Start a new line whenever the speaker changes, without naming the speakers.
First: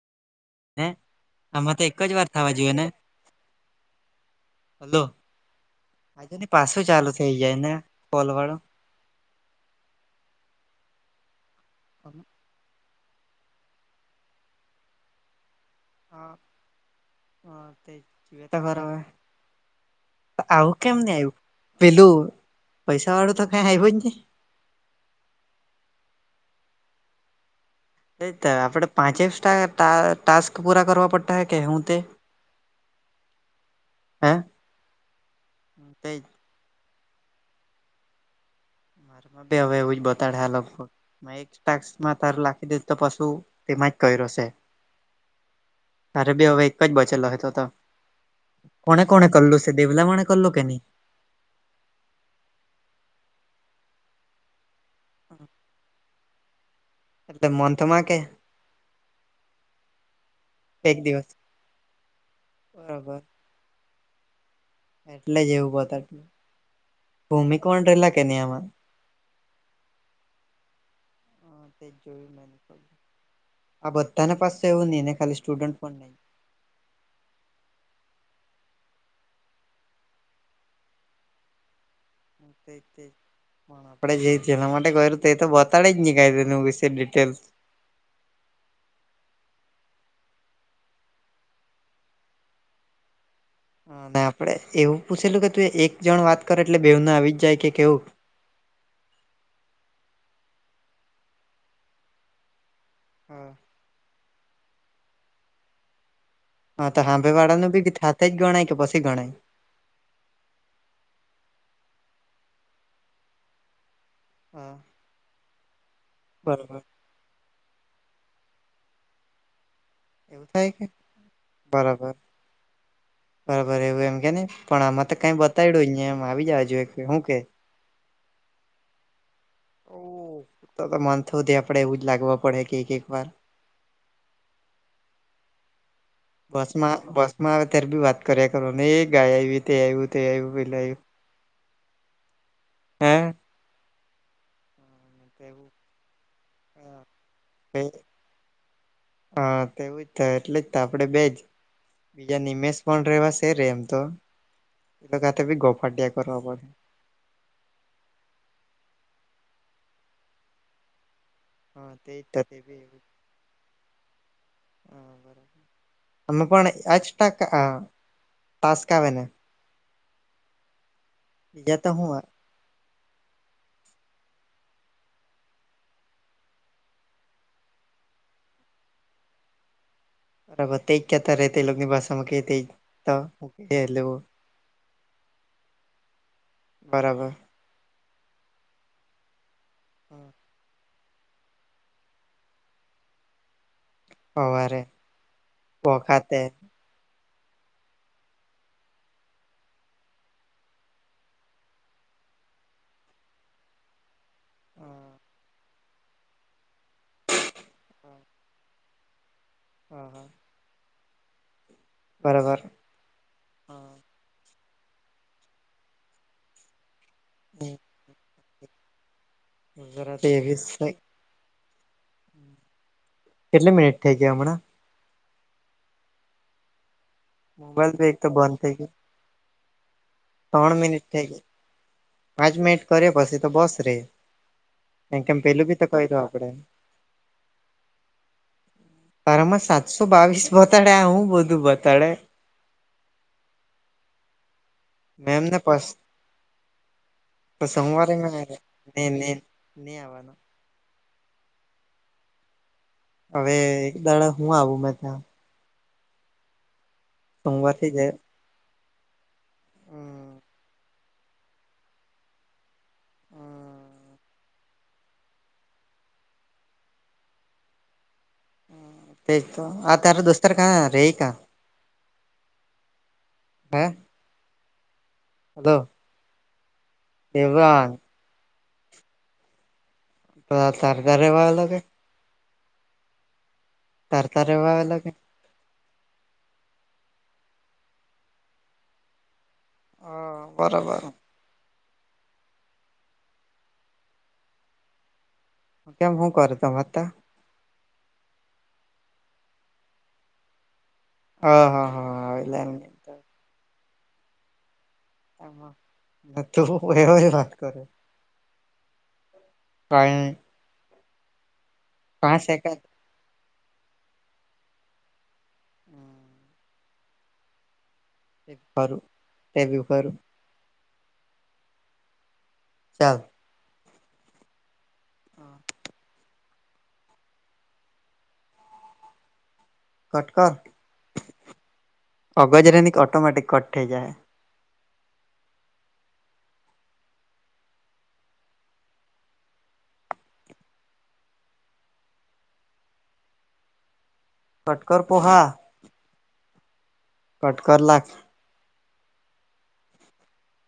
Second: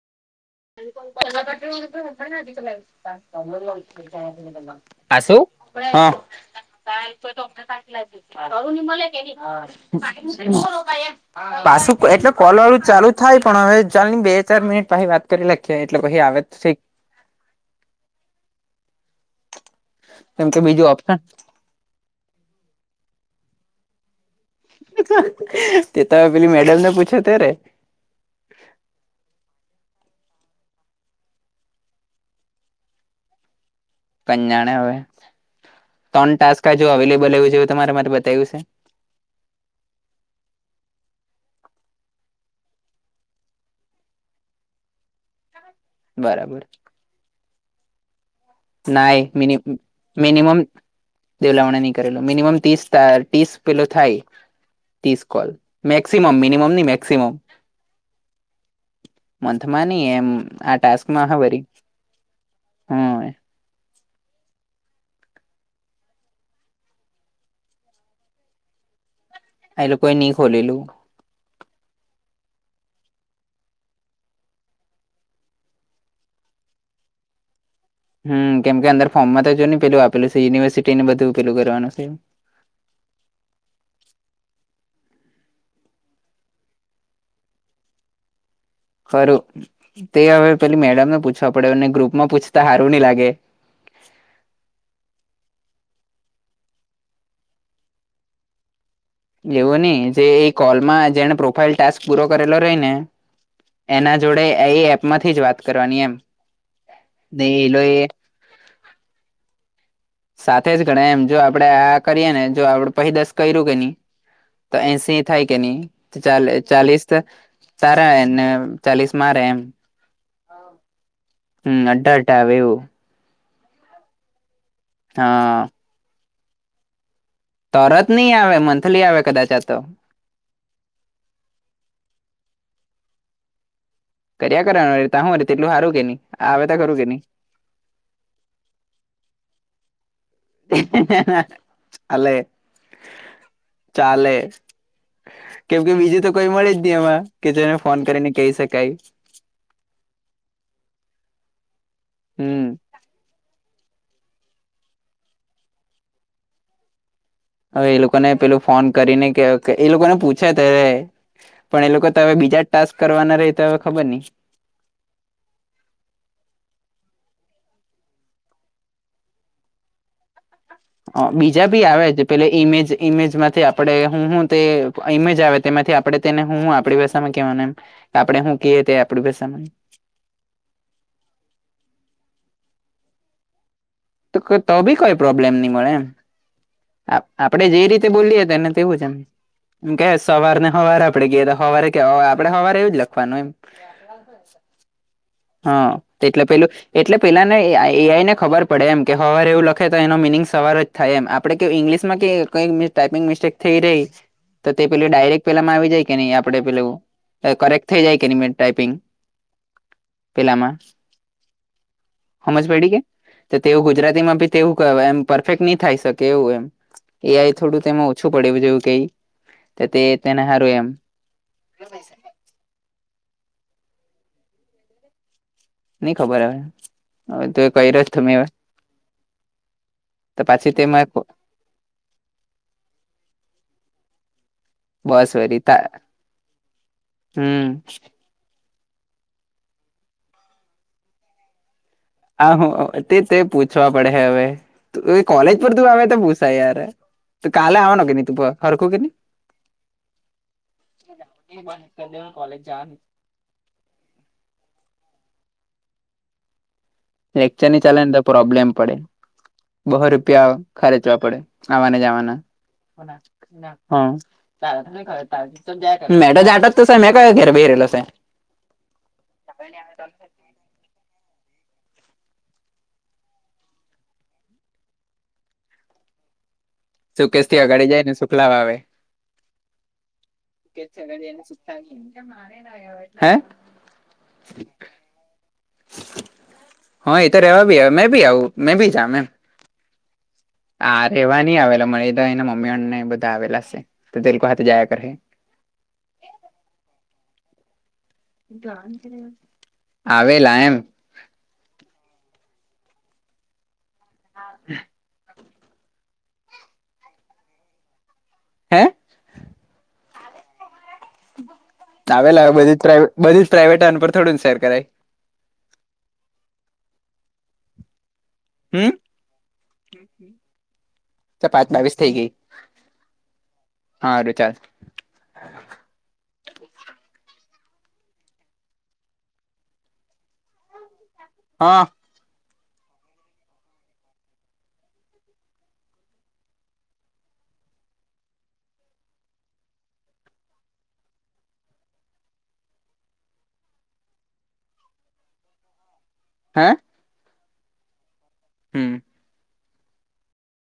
[inaudible]
ને આમાં તો એક જ વાર થવા જોઈએ ને હલો
આ શું? હા
આજે ને પાછું ચાલુ થઈ જાય ને કોલ વાળો
[unintelligible] પાછું એટલે કોલ વાળું ચાલુ થાય પણ હવે ચાલની બે ચાર મિનિટ પછી વાત કરી નાખીએ કે એટલે પછી આવે તો ઠીક.
હ તે એ તો બરોબર હ
કે
આવું
બીજું
કેમ ની
ઓપ્શન
આવ્યું. પેલું પૈસા વાળું તો ક્યાંય આયવું જ નય.
તે તો હવે પેલી મેડમ ને પૂછે ત્યારે.
તે આપડે પાંચે ટા ટાસ્ક પૂરા કરવા પડતા એવું કે, [inaudible]
કોણ જાણે હવે,
તે
ત્રણ ટાસ્ક જો અવેલેબલ છે એવું તમારામા બતાવ્યું છે.
માં તે હવે એવું જ બતાડે આ લોકો, મેઈન ટાસ્કમાં તારું લખી દે તો પછું તેમાં જ કર્યો છે. તારે બી
બરાબર
હવે એક જ બચેલો છે તોતો. કોને
ના
કોને
એક
કરલું
મિનિટ
માણે કરલું
મીનીમમ,
કે નહી
દેવલામણા નહી કરેલું, મિનિમમ ત્રીસ ત્રીસ પેલો થાય ત્રીસ કોલ. મેક્સિમમ મીનીમમ નય મેક
એટલે મંથમાં કે,
મંથમાં નની એમ આ
એક દિવસ
ટાસ્કમાં હ વરી હ,
બરાબર એટલે જ એવું બતા ભૂમિકોણ રહેેલા કે નહીં આમાં,
એ લોકો ઈ ની ખોલેલું.
હા જોયું મે આ બધાને પાસે એવું નહી ને ખાલી સ્ટુડન્ટ પણ નહી,
હમ કેમ કે અંદર ફોર્મમાં તો જો નને પેલું આપેલ છે યુનિવર્સિટી ને બધું પેલું કરવાનું છે.
[unintelligible] હ આપડે જઈ જેના માટે કરય તે તો બતાડે જ નહી કાઇ વિશે ડિટેલ,
ખરું તે હવે પેલી મેડમને પૂછવા પડે એને ગ્રુપમાં પૂછતા સારું નહિ લાગે.
આપડે એવું પૂછેલું કે તું એ એક જણ વાત કર એટલે બેઉ ન આવી જ જાય કે કેવું.
એવો નહી જે એ કોલમાં જેને પ્રોફાઈલ ટાસ્ક પૂરો કરેલો રહી ને,
હા.
એના જોડે એ એપમાંથી જ વાત કરવાની એમ,
હા તો સાભે
ને એ
વાળાનું
લો
બી
એ
થા જ ગણાય કે પછી ગણાય.
સાથે જ ગણા એમ જો આપડે આ કરીએ ને જો આપડે પહી દસ કર્યું કે નહી.
હા
તો એસી થાય કે નહી ત ચા
બરોબર
ચાલીસ, [unintelligible] સારા એને ચાલીસ મારે એમ,
એવું થાય કે,
હમ અટ
બરાબર
અટ આવે એવું.
બરાબર એવું એમ કે ને પણ આમાં તો કઈ
હા
બતાવીડો એમ આવી જવા જોએ હું કે,
તરત નહી આવે મંથલી આવે કદાચ આ તો,
તો તો મન્થ સુદે આપડે એવું જ લાગવા પડે કે એક એક વાર,
કર્યા કરવા હું તેટલું સારું કે નહી આવેતા ખરું કે નહી.
અત્યારે બી વાત કર્યા કરો ને એ ગાય આવી તે આવ્યું તે આવ્યું. પેલું
ચાલે,
આવ્યું
ચાલે,
હે તેવું
કેમ કે બીજું તો કોઈ મળે જ નહી એમાં કે જેને ફોન કરીને કહી શકાય.
હા તેવું જ થાય એટલે જ તો આપડે બેજ, બીજા
હમ
નિમેષ પણ રેવાશે રેમ તો એતે બી ગોફાટિયા કરવા પડે.
હવે એ લોકોને પેલું ફોન કરીને કે એ લોકોને પૂછે ત્યારે, પણ એ
હા
લોકો
તે
તો હવે
તે
બીજા જ
બી
ટાસ્ક
એવું
કરવાના રહે તો હવે ખબર નહી.
હા બરાબર હ પણ એચ ટકા ટાસ્કા આવેના,
હ બીજા બી
તો
આવે
હું
છે પેલે, ઇમેજ ઇમેજમાંથી આપણે હું હું તે ઇમેજ આવે તેમાંથી આપણે તેને હું આપણી ભાષામાં કેહેવાના એમ, આપડે હું કએ તે આપડું ભાસા માં એમ,
બરાબર તેજ કહેતા રહે તે એ લોગની ભાષામાં કે તે જ તો કે એટલે વ,
તો તો બી કોઈ પ્રોબ્લેમ નહી મળે એમ
બરાબર
આપડે જે રીતે બોલીએ ત એને તેવું છે એમ એમ કે સવાર ને હવાર આપડે ઘેર હવારે કે હવે આપણે હવારે એવું જ લખવાનું એમ
હવારે
હા
વખાતે
એટલે પેલું એટલે પેલાને એઆઈ ને ખબર પડે એમ કે હવાર એવું લખે તો એનો મિનિંગ સવાર જ થાય એમ આપણે ઇંગ્લિશમાં કઈ ટાઈપિંગ મિસ્ટેક થઈ રહી તો તે પેલી
હા
ડાયરેક્ટ પેલામાં આવી જાય કે નહી આપડે પેલું કરેક્ટ થઈ જાય કે ટાઈપિંગ
હા હા
પેલા માં
બરાબર
હમજ પડી કે તો તેવું ગુજરાતી માં બી તેવું કહેવાય એમ પરફેક્ટ નહી થાય શકે એવું એમ એ આઈ થોડું તેમાં ઓછ પડે જેવું કઈ તે
જરા
તેને
એવીસ
હારું એમ
કેટલી મિનિટ થઈ ગયા હમણાં
નઈ ખબર હ હવે તું એ
મોબાઈલ
કર્યો
એક
તો મે
બંધ થઈ ગયું
તો પછી
ત્રણ મિનિટ
તેમાં
થઈ ગઈ પાંચ મિનિટ કર્યો પછી તો બસ રે કારણ
બસ
કેમ
વરી
પેલું બી તો
તા
કહી દઉ આપડે
હમ
તાર આમાં સાતસો બાવીસ બતાડે હું બધું બતાડે
આ તે તે પૂછવા પડે હ હવે કોલેજ
મેમને
પર તું આવે તો પૂછાય યાર તું કાલે આવવાનો
સોમવારે
કે ન તું હરખું કે ન
નહી આવવાનો
એ બંધ કર દેવાનું કોલેજ જવાનુ
હવે એક દાડા હું આવું મે ત્યાં
લેક્ચર નહીં
સોમવારથી જ
ચાલેને તો પ્રોબ્લેમ પડે બહુ રૂપિયા ખર્ચવા પડે આવાને જવાના હા [unintelligible] મે તો જાતો મે કા ઘર બેહી રહેલો સા
તે તો આ તારો દોસ્તાર કા રહેકા હે હાલો
સુકેશ થી અગાળ જાય ને સુખલા વા આવે
પ તાર કા રહેવા લ કે
મારે [unintelligible] હે
તારે કા રહેવાનું કે
હા એ તો રહેવા બી આવે મેં બી આવું મેં બી જાવું એમ
હા
આ ર રહેવા નહી આવેલા મળ તો એના મમ્મીને બધા આવેલા હ તો તે લોકો હાથે જયા કરે
કેમ હું કરે તમારે ત્યા
આવેલા એમ
હા હા હા હા એટલે એમ
હા
અહ [unintelligible] એવ વાત કરે
હે
કાંઇ નહી
આવેલા બધી
સેકન્ડ
જ પ્ર બધી જ પ્રાઈવેટ પર થોડું સેર કરાય હમ
કરુ તેવુ કરુ
ચલ પાંચ બાવીસ થઈ ગઈ
ચાલ
હારુ ચાલ
હા કટકર
હા
અવાજ રહીને ઓટોમેટિક કટ થઈ જાય કટકર પ પોહા
હે
કટ કર લાખ
હમ